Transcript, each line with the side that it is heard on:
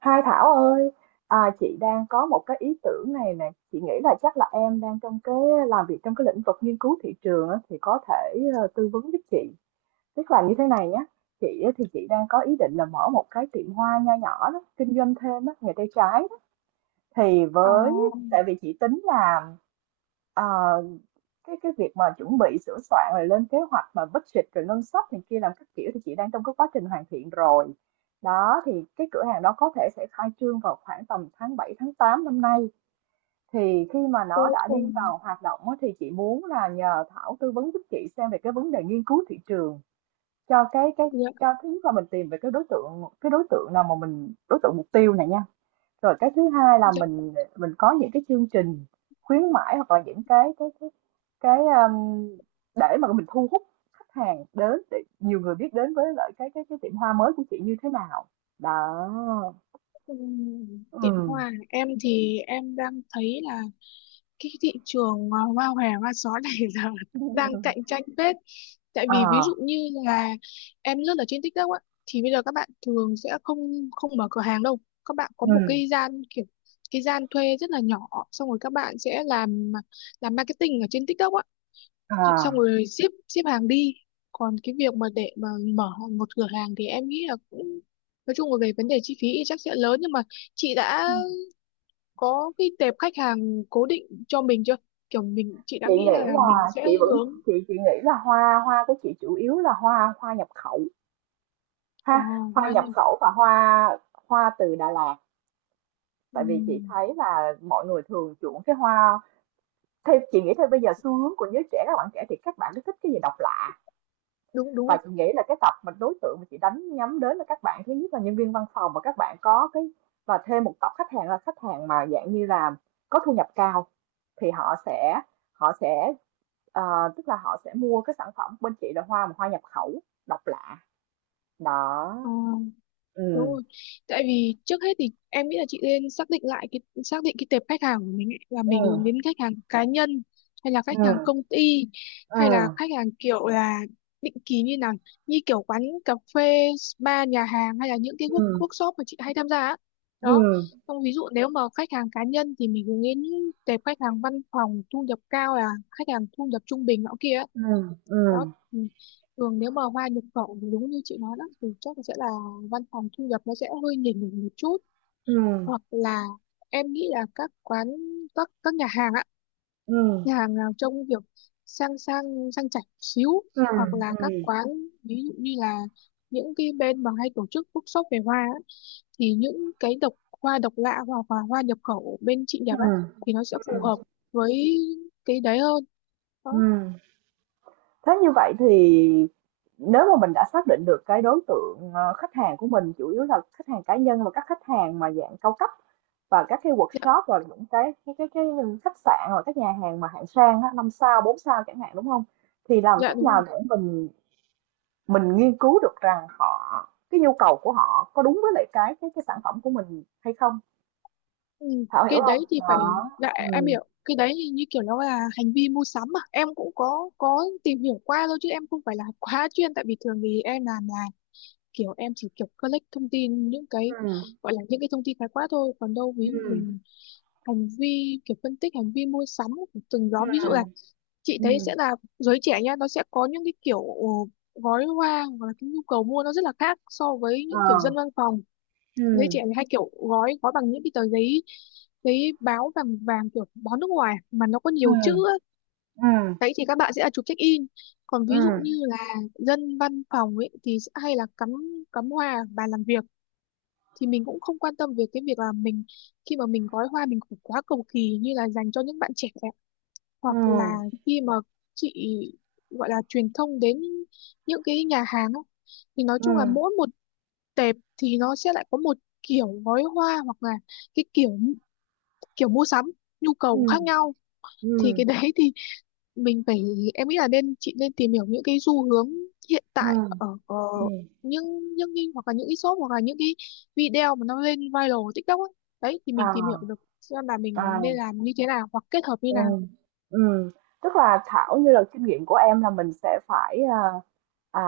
right: Hai Thảo ơi, à, chị đang có một cái ý tưởng này nè. Chị nghĩ là chắc là em đang trong cái làm việc trong cái lĩnh vực nghiên cứu thị trường á, thì có thể tư vấn giúp chị. Tức là như thế này nhé, chị á, thì chị đang có ý định là mở một cái tiệm hoa nho nhỏ đó, kinh doanh thêm á, nghề tay trái đó. Thì
left: Ờ,
right: với tại vì chị tính là, ờ, cái việc mà chuẩn bị sửa soạn rồi lên kế hoạch mà budget rồi ngân sách này kia làm các kiểu thì chị đang trong cái quá trình hoàn thiện rồi đó. Thì cái cửa hàng đó có thể sẽ khai trương vào khoảng tầm tháng 7 tháng 8 năm nay. Thì khi mà nó
left: cô
right: đã đi
left: cùng
right: vào hoạt động á, thì chị muốn là nhờ Thảo tư vấn giúp chị xem về cái vấn đề nghiên cứu thị trường cho cái
left: dạ,
right: cho thứ nhất là mình tìm về cái đối tượng, cái đối tượng nào mà mình đối tượng mục tiêu này nha. Rồi cái thứ hai là
left: dạ,
right: mình có những cái chương trình khuyến mãi hoặc là những cái cái, để mà mình thu hút khách hàng đến, để nhiều người biết đến với lại cái cái tiệm hoa mới của chị như thế nào. Đó.
left: Tiệm
right: Ừm.
left: hoa à? Em thì em đang thấy là cái thị trường hoa hòe hoa só này giờ đang cạnh tranh phết, tại vì ví
right: À,
left: dụ như là em lướt ở trên TikTok á, thì bây giờ các bạn thường sẽ không không mở cửa hàng đâu, các bạn có một
right: ừm,
left: cái gian kiểu cái gian thuê rất là nhỏ, xong rồi các bạn sẽ làm marketing ở trên TikTok á, xong
right: à.
left: rồi ship ship hàng đi. Còn cái việc mà để mà mở một cửa hàng thì em nghĩ là cũng nói chung là về vấn đề chi phí thì chắc sẽ lớn, nhưng mà chị đã có cái tệp khách hàng cố định cho mình chưa, kiểu chị đã
right: Chị
left: nghĩ
right: nghĩ
left: là mình
right: là
left: sẽ
right: chị vẫn,
left: hướng
right: chị nghĩ là hoa hoa của chị chủ yếu là hoa hoa nhập khẩu
left: ờ
right: ha, hoa
left: bao
right: nhập
left: nhiêu
right: khẩu và hoa hoa từ Đà Lạt. Tại vì chị
left: Ừm,
right: thấy là mọi người thường chuộng cái hoa. Thì chị nghĩ thôi bây giờ xu hướng của giới trẻ, các bạn trẻ thì các bạn rất thích cái gì độc lạ,
left: đúng đúng
right: và
left: rồi.
right: chị nghĩ là cái tập mà đối tượng mà chị đánh nhắm đến là các bạn, thứ nhất là nhân viên văn phòng và các bạn có cái, và thêm một tập khách hàng là khách hàng mà dạng như là có thu nhập cao. Thì họ sẽ, họ sẽ ờ, tức là họ sẽ mua cái sản phẩm bên chị là hoa mà hoa nhập khẩu độc lạ đó.
left: Ờ. Đúng
right: Ừ,
left: rồi. Tại vì trước hết thì em nghĩ là chị nên xác định lại cái xác định cái tệp khách hàng của mình ấy, là mình hướng
right: ừ,
left: đến khách hàng cá nhân hay là khách hàng
right: ừ,
left: công ty,
right: ừ,
left: hay là khách hàng kiểu là định kỳ như nào, như kiểu quán cà phê, spa, nhà hàng, hay là những cái
right: ừ,
left: workshop mà chị hay tham gia á.
right: ừ,
left: Đó. Xong ví dụ nếu mà khách hàng cá nhân thì mình hướng đến tệp khách hàng văn phòng thu nhập cao, là khách hàng thu nhập trung bình nọ kia.
right: ừ, ừ,
left: Đó, ừ. Thường nếu mà hoa nhập khẩu thì đúng như chị nói đó, thì chắc là sẽ là văn phòng thu nhập nó sẽ hơi nhỉnh nhỉnh một chút,
right: ừ,
left: hoặc là em nghĩ là các quán, các nhà hàng ạ,
right: ừ,
left: nhà hàng nào trông kiểu sang sang sang chảnh xíu,
right: ừ,
left: hoặc là
right: ừ, ừ.
left: các quán ví dụ như là những cái bên mà hay tổ chức workshop về hoa á, thì những cái hoa độc lạ hoặc là hoa nhập khẩu bên chị
right: Ừ.
left: nhập á thì nó sẽ
right: Ừ.
left: phù
right: Ừ.
left: hợp với cái đấy hơn. Đó.
right: Ừm, thế như vậy thì nếu mà mình đã xác định được cái đối tượng, khách hàng của mình chủ yếu là khách hàng cá nhân và các khách hàng mà dạng cao cấp và các cái
left: Dạ
right: workshop và những cái cái khách sạn hoặc các nhà hàng mà hạng sang á, 5 sao, 4 sao chẳng hạn, đúng không? Thì làm
left: dạ
right: cách
left: đúng rồi.
right: nào để mình nghiên cứu được rằng họ, cái nhu cầu của họ có đúng với lại cái cái sản phẩm của mình hay không?
left: Ừ,
right: Thảo hiểu
left: cái
right: không?
left: đấy thì phải
right: Đó.
left: lại em
right: Ừ,
left: hiểu, cái đấy thì như kiểu nó là hành vi mua sắm mà em cũng có tìm hiểu qua thôi, chứ em không phải là quá chuyên. Tại vì thường thì em làm là kiểu em chỉ kiểu collect thông tin, những cái
right: ừ,
left: gọi là những cái thông tin khái quát thôi. Còn đâu ví dụ về
right: ừ,
left: hành vi, kiểu phân tích hành vi mua sắm của từng nhóm, ví
right: ừ,
left: dụ là chị thấy
right: ừm,
left: sẽ là giới trẻ nha, nó sẽ có những cái kiểu gói hoa hoặc là cái nhu cầu mua nó rất là khác so với
right: ờ,
left: những kiểu dân văn phòng. Giới trẻ
right: ừ,
left: thì hay kiểu gói gói bằng những cái tờ giấy, giấy báo vàng vàng kiểu báo nước ngoài mà nó có nhiều chữ
right: ừ,
left: á.
right: ừm.
left: Đấy thì các bạn sẽ là chụp check in. Còn ví dụ
right: Ừm,
left: như là dân văn phòng ấy thì sẽ hay là cắm cắm hoa ở bàn làm việc, thì mình cũng không quan tâm về cái việc là mình khi mà mình gói hoa mình cũng quá cầu kỳ như là dành cho những bạn trẻ. Hoặc là
right: ừm,
left: khi mà chị gọi là truyền thông đến những cái nhà hàng á, thì nói chung là
right: ừm,
left: mỗi một đẹp thì nó sẽ lại có một kiểu gói hoa hoặc là cái kiểu kiểu mua sắm, nhu cầu
right: ừm,
left: khác nhau. Thì
right: ừm,
left: cái đấy thì mình phải em nghĩ là chị nên tìm hiểu những cái xu hướng hiện tại
right: ừm,
left: ở,
right: ừm,
left: những những cái hoặc là những cái shop hoặc là những cái video mà nó lên viral TikTok ấy. Đấy thì mình tìm hiểu
right: à,
left: được xem là mình nên
right: à.
left: làm như thế nào hoặc kết hợp như
right: Ừ,
left: nào.
right: ừm, tức là Thảo như là kinh nghiệm của em là mình sẽ phải, à,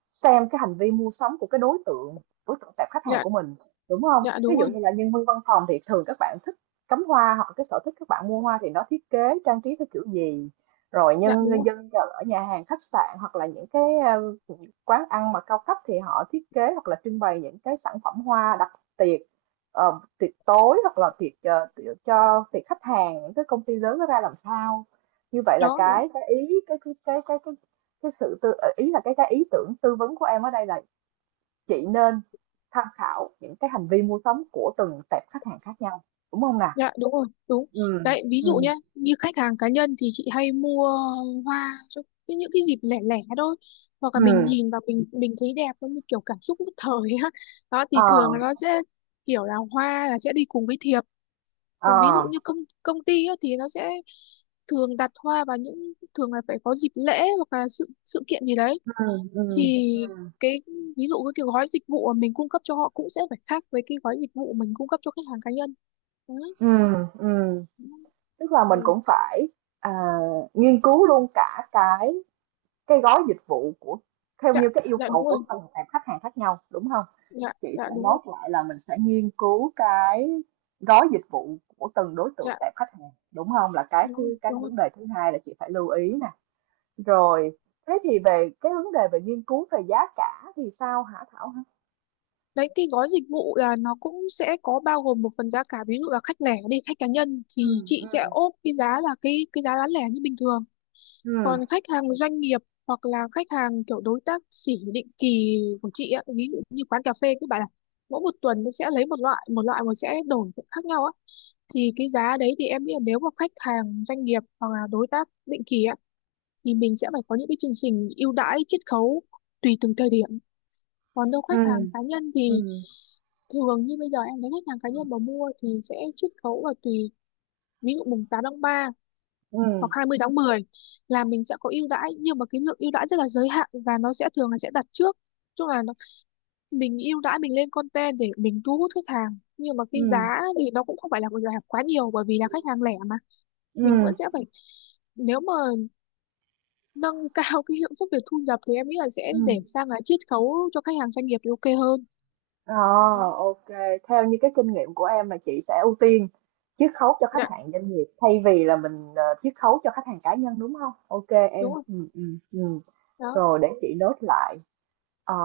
right: xem cái hành vi mua sắm của cái đối tượng, đối tượng tệp khách hàng
left: Dạ
right: của mình, đúng không?
left: dạ
right: Ví
left: đúng
right: dụ
left: rồi,
right: như là nhân viên văn phòng thì thường các bạn thích cắm hoa, hoặc là cái sở thích các bạn mua hoa thì nó thiết kế trang trí theo kiểu gì? Rồi
left: dạ
right: nhân
left: đúng rồi.
right: dân ở nhà hàng khách sạn hoặc là những cái, quán ăn mà cao cấp thì họ thiết kế hoặc là trưng bày những cái sản phẩm hoa đặc biệt, tiệc tối hoặc là tiệc, tiệc cho tiệc khách hàng những cái công ty lớn nó ra làm sao. Như vậy là
left: Đó đó.
right: cái ý cái sự tư, ý là cái ý tưởng tư vấn của em ở đây là chị nên tham khảo những cái hành vi mua sắm của từng tệp khách hàng khác nhau, đúng không nào?
left: Dạ đúng rồi, đúng.
right: Ừ,
left: Đấy, ví
right: ừ,
left: dụ nhá, như khách hàng cá nhân thì chị hay mua hoa cho những cái dịp lẻ lẻ thôi. Hoặc là
right: ừ,
left: mình nhìn vào mình thấy đẹp, nó như kiểu cảm xúc nhất thời á. Đó
right: ờ,
left: thì thường là nó sẽ kiểu là hoa là sẽ đi cùng với thiệp.
right: ờ,
left: Còn ví dụ như công công ty á, thì nó sẽ thường đặt hoa vào những, thường là phải có dịp lễ hoặc là sự sự kiện gì đấy.
right: ừ,
left: Thì
right: ừ, ừ,
left: cái ví dụ cái kiểu gói dịch vụ mà mình cung cấp cho họ cũng sẽ phải khác với cái gói dịch vụ mình cung cấp cho khách hàng cá nhân. Đó.
right: ừ, ừ. Tức là mình
left: Ừ.
right: cũng phải, à, nghiên cứu luôn cả cái gói dịch vụ của theo
left: Dạ
right: như cái yêu
left: dạ
right: cầu
left: đúng
right: của
left: rồi,
right: từng tệp khách hàng khác nhau, đúng không?
left: dạ
right: Chị sẽ
left: dạ đúng rồi,
right: note lại là mình sẽ nghiên cứu cái gói dịch vụ của từng đối
left: dạ
right: tượng tệp khách hàng, đúng không? Là cái
left: đúng rồi,
right: thứ, cái
left: đúng rồi.
right: vấn đề thứ hai là chị phải lưu ý nè. Rồi, thế thì về cái vấn đề về nghiên cứu về giá cả thì sao hả Thảo hả?
left: Đấy cái gói dịch vụ là nó cũng sẽ có bao gồm một phần giá cả, ví dụ là khách lẻ đi, khách cá nhân thì
right: Ừm,
left: chị sẽ
right: ừm,
left: ốp cái giá là cái giá bán lẻ như bình thường.
right: ừm,
left: Còn khách hàng doanh nghiệp hoặc là khách hàng kiểu đối tác sỉ định kỳ của chị á, ví dụ như quán cà phê các bạn, là mỗi một tuần nó sẽ lấy một loại mà sẽ đổi khác nhau á, thì cái giá đấy thì em nghĩ là nếu mà khách hàng doanh nghiệp hoặc là đối tác định kỳ á thì mình sẽ phải có những cái chương trình ưu đãi chiết khấu tùy từng thời điểm. Còn đâu khách hàng cá nhân thì
right: ừm,
left: thường như bây giờ em thấy khách hàng cá
right: ừm,
left: nhân mà mua thì sẽ chiết khấu là tùy, ví dụ mùng 8 tháng 3 hoặc
right: ừm,
left: 20 tháng 10 là mình sẽ có ưu đãi, nhưng mà cái lượng ưu đãi rất là giới hạn và nó sẽ thường là sẽ đặt trước. Chung là nó, mình ưu đãi mình lên content để mình thu hút khách hàng, nhưng mà cái
right: ừm,
left: giá thì nó cũng không phải là giảm quá nhiều, bởi vì là khách hàng lẻ mà. Mình
right: ừm,
left: vẫn sẽ phải, nếu mà nâng cao cái hiệu suất về thu nhập thì em nghĩ là sẽ để
right: ừm.
left: sang là chiết khấu cho khách hàng doanh nghiệp thì ok hơn.
right: Ờ,
left: Đó.
right: ok. Theo như cái kinh nghiệm của em là chị sẽ ưu tiên chiết khấu cho khách
left: Dạ
right: hàng doanh nghiệp thay vì là mình chiết khấu cho khách hàng cá nhân, đúng không? Ok
left: đúng
right: em.
left: rồi.
right: Ừ, ừ, ừ.
left: Đó.
right: Rồi để chị nốt lại. Ờ,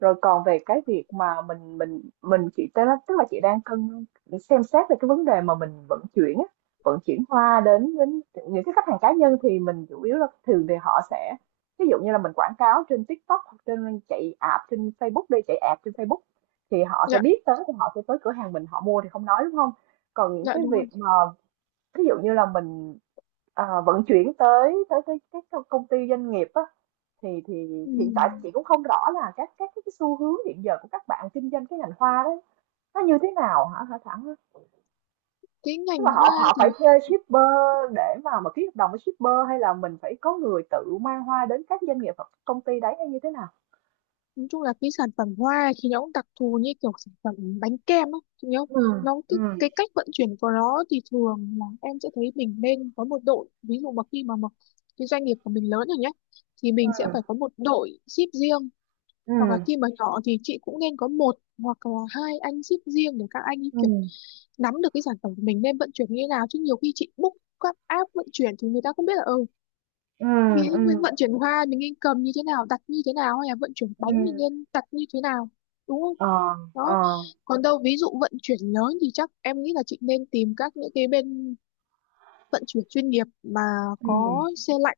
right: rồi còn về cái việc mà mình chị tức là, chị đang cân xem xét về cái vấn đề mà mình vận chuyển á, vận chuyển hoa đến đến những cái khách hàng cá nhân thì mình chủ yếu là thường thì họ sẽ, ví dụ như là mình quảng cáo trên TikTok hoặc trên chạy app trên Facebook, đi chạy app trên Facebook thì họ sẽ
left: Dạ
right: biết tới, thì họ sẽ tới cửa hàng mình họ mua thì không nói đúng không. Còn những
left: dạ
right: cái
left: đúng rồi.
right: việc mà ví dụ như là mình, vận chuyển tới tới cái công ty doanh nghiệp á, thì
left: Ừ.
right: hiện tại chị cũng không rõ là các cái xu hướng hiện giờ của các bạn kinh doanh cái ngành hoa đấy nó như thế nào hả hả Thảo?
left: Cái
right: Tức là
left: ngành
right: họ
left: hoa
right: họ
left: thì
right: phải thuê shipper để mà ký hợp đồng với shipper, hay là mình phải có người tự mang hoa đến các doanh nghiệp hoặc công ty đấy hay như thế nào?
left: nói chung là cái sản phẩm hoa thì nó cũng đặc thù như kiểu sản phẩm bánh kem á, chị nhớ không?
right: Ừ.
left: Nó
right: Ừ.
left: cái cách vận chuyển của nó thì thường là em sẽ thấy mình nên có một đội, ví dụ mà khi mà cái doanh nghiệp của mình lớn rồi nhé thì mình sẽ
right: Ừ,
left: phải có một đội ship riêng,
right: ừ,
left: hoặc là khi mà nhỏ thì chị cũng nên có một hoặc là hai anh ship riêng để các anh ấy
right: ừ.
left: kiểu nắm được cái sản phẩm của mình nên vận chuyển như thế nào. Chứ nhiều khi chị book các app vận chuyển thì người ta không biết là, ừ,
right: Ừ,
left: vì mình
right: ừ,
left: vận chuyển hoa mình nên cầm như thế nào, đặt như thế nào, hay là vận chuyển
right: ừ.
left: bánh mình nên đặt như thế nào, đúng không?
right: Ờ, ờ.
left: Đó. Còn đâu ví dụ vận chuyển lớn thì chắc em nghĩ là chị nên tìm những cái bên vận chuyển chuyên nghiệp mà
right: Ừ,
left: có xe lạnh.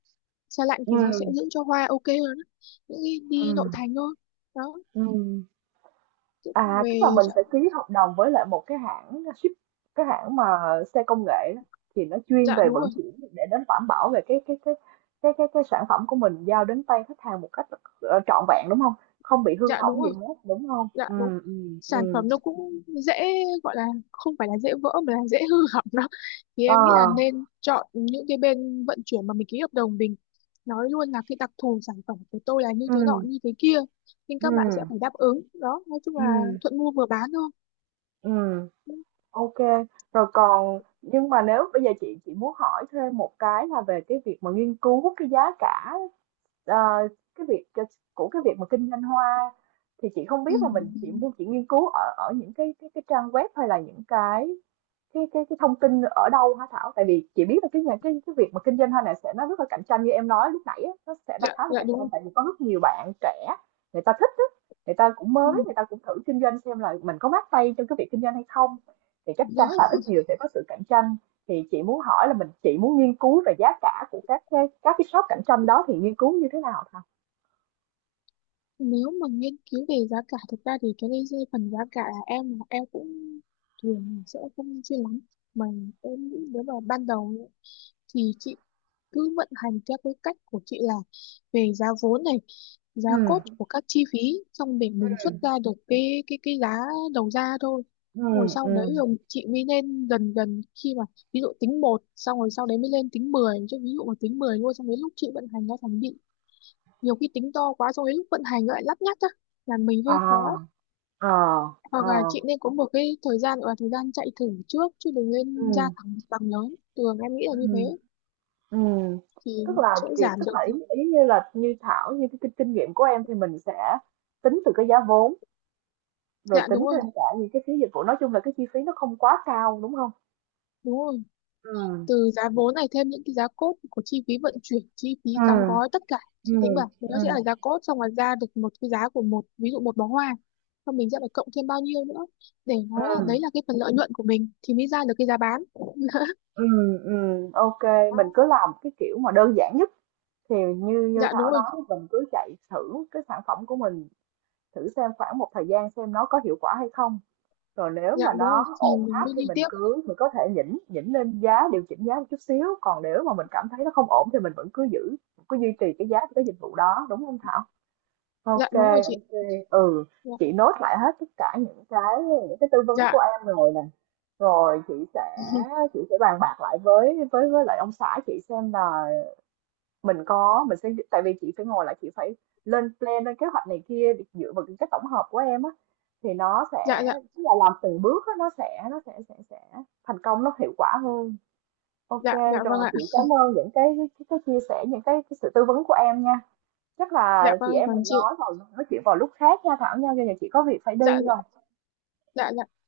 left: Xe lạnh thì nó sẽ
right: ừ,
left: giữ cho hoa ok hơn á, những cái
right: ừ,
left: đi nội thành thôi. Đó.
right: ừ.
left: Thế
right: À, tức là
left: về,
right: mình
left: dạ,
right: sẽ ký hợp đồng với lại một cái hãng ship, cái hãng mà xe công nghệ á, thì nó chuyên
left: dạ
right: về
left: đúng
right: vận
left: rồi,
right: chuyển để đến đảm bảo về cái cái sản phẩm của mình giao đến tay khách hàng một cách trọn vẹn, đúng không? Không bị hư
left: dạ đúng
right: hỏng gì
left: rồi,
right: hết, đúng không?
left: dạ đúng.
right: Ừ, ừ,
left: Sản
right: ừ.
left: phẩm nó cũng dễ, gọi là không phải là dễ vỡ mà là dễ hư hỏng đó, thì
right: Ờ,
left: em nghĩ là nên chọn những cái bên vận chuyển mà mình ký hợp đồng, mình nói luôn là cái đặc thù sản phẩm của tôi là như
right: ừ,
left: thế nọ như thế kia, nên
right: ừ,
left: các bạn sẽ phải đáp ứng. Đó, nói chung
right: ừ,
left: là thuận mua vừa bán thôi.
right: ừ. Ok. Rồi còn nhưng mà nếu bây giờ chị muốn hỏi thêm một cái là về cái việc mà nghiên cứu cái giá cả, Ờ, cái việc c của cái việc mà kinh doanh hoa, thì chị không biết là mình chỉ
left: Ừ.
right: mua, chị nghiên cứu ở ở những cái cái trang web hay là những cái cái thông tin ở đâu hả Thảo? Tại vì chị biết là cái nhà cái việc mà kinh doanh hoa này sẽ nó rất là cạnh tranh, như em nói lúc nãy á, nó sẽ nó
left: Dạ
right: khá là
left: dạ
right: cạnh
left: đúng
right: tranh,
left: rồi.
right: tại vì có rất nhiều bạn trẻ người ta thích á, người ta cũng
left: Ừ,
right: mới, người ta cũng thử kinh doanh xem là mình có mát tay trong cái việc kinh doanh hay không. Thì chắc
left: dạ.
right: chắn là ít nhiều sẽ có sự cạnh tranh. Thì chị muốn hỏi là mình, chị muốn nghiên cứu về giá cả của các cái các shop cạnh tranh đó thì nghiên cứu như thế nào Thảo?
left: Nếu mà nghiên cứu về giá cả thực ra thì cái đây phần giá cả là em cũng thường sẽ không chuyên lắm, mà em nghĩ nếu mà ban đầu thì chị cứ vận hành theo cái cách của chị là về giá vốn này, giá cốt
right: Ừ,
left: của các chi phí, xong để mình xuất
right: ừ,
left: ra được cái giá đầu ra thôi.
right: ừ,
left: Rồi sau đấy
right: ừ.
left: rồi chị mới lên dần dần, khi mà ví dụ tính một, xong rồi sau đấy mới lên tính mười. Chứ ví dụ mà tính 10 luôn xong đến lúc chị vận hành nó thành bị, nhiều khi tính to quá xong đến lúc vận hành lại lắt nhắt á là mình hơi khó.
right: À, à,
left: Hoặc là
right: à,
left: chị nên có một cái thời gian gọi là thời gian chạy thử trước, chứ đừng nên ra
right: ừ.
left: thẳng bằng lớn, thường em nghĩ là
right: Ừ.
left: như thế
right: Ừ.
left: thì
right: Tức là
left: sẽ
right: chị,
left: giảm
right: tức là ý
left: được.
right: ý như là như Thảo, như cái kinh, kinh nghiệm của em thì mình sẽ tính từ cái giá vốn rồi
left: Dạ
right: tính
left: đúng rồi,
right: thêm cả những cái phí dịch vụ, nói chung là cái chi phí nó không quá cao, đúng không?
left: đúng rồi.
right: Ừ.
left: Từ giá vốn này thêm những cái giá cốt của chi phí vận chuyển, chi phí
right: Ừ.
left: đóng gói tất cả, chị tính
right: Ừ.
left: bảo thì
right: Ừ.
left: nó sẽ là giá cốt, xong rồi ra được một cái giá của một ví dụ một bó hoa. Xong mình sẽ phải cộng thêm bao nhiêu nữa để nó là, đấy
right: Ừ.
left: là cái phần lợi nhuận của mình, thì mới ra được cái giá bán.
right: Ừ. Ừ. Ok, mình
left: Đó.
right: cứ làm cái kiểu mà đơn giản nhất thì như như
left: Dạ đúng
right: Thảo
left: rồi,
right: nói, mình cứ chạy thử cái sản phẩm của mình, thử xem khoảng một thời gian xem nó có hiệu quả hay không. Rồi nếu
left: dạ
right: mà
left: đúng rồi
right: nó
left: thì
right: ổn
left: mình
right: áp
left: mới
right: thì
left: đi
right: mình
left: tiếp.
right: cứ mình có thể nhỉnh nhỉnh lên giá, điều chỉnh giá một chút xíu, còn nếu mà mình cảm thấy nó không ổn thì mình vẫn cứ giữ, cứ duy trì cái giá của cái dịch vụ đó, đúng không Thảo?
left: Dạ
right: Ok.
left: đúng rồi chị.
right: Ok. Ừ,
left: Dạ
right: chị nốt lại hết tất cả những cái tư vấn
left: dạ
right: của em rồi nè. Rồi chị sẽ, bàn bạc lại với với lại ông xã chị xem là mình có, mình sẽ, tại vì chị phải ngồi lại, chị phải lên plan lên kế hoạch này kia để dựa vào cái tổng hợp của em á, thì nó
left: dạ
right: sẽ
left: dạ
right: tức là làm từng bước á, nó sẽ sẽ thành công, nó hiệu quả hơn. Ok.
left: dạ, dạ vâng
right: Rồi
left: ạ.
right: chị cảm ơn những cái chia sẻ những cái sự tư vấn của em nha. Chắc
left: Dạ
right: là
left: vâng
right: chị em
left: còn
right: mình
left: chị.
right: nói vào, nói chuyện vào lúc khác nha Thảo nha, giờ chị có việc phải
left: Dạ
right: đi
left: dạ
right: rồi.
left: dạ dạ.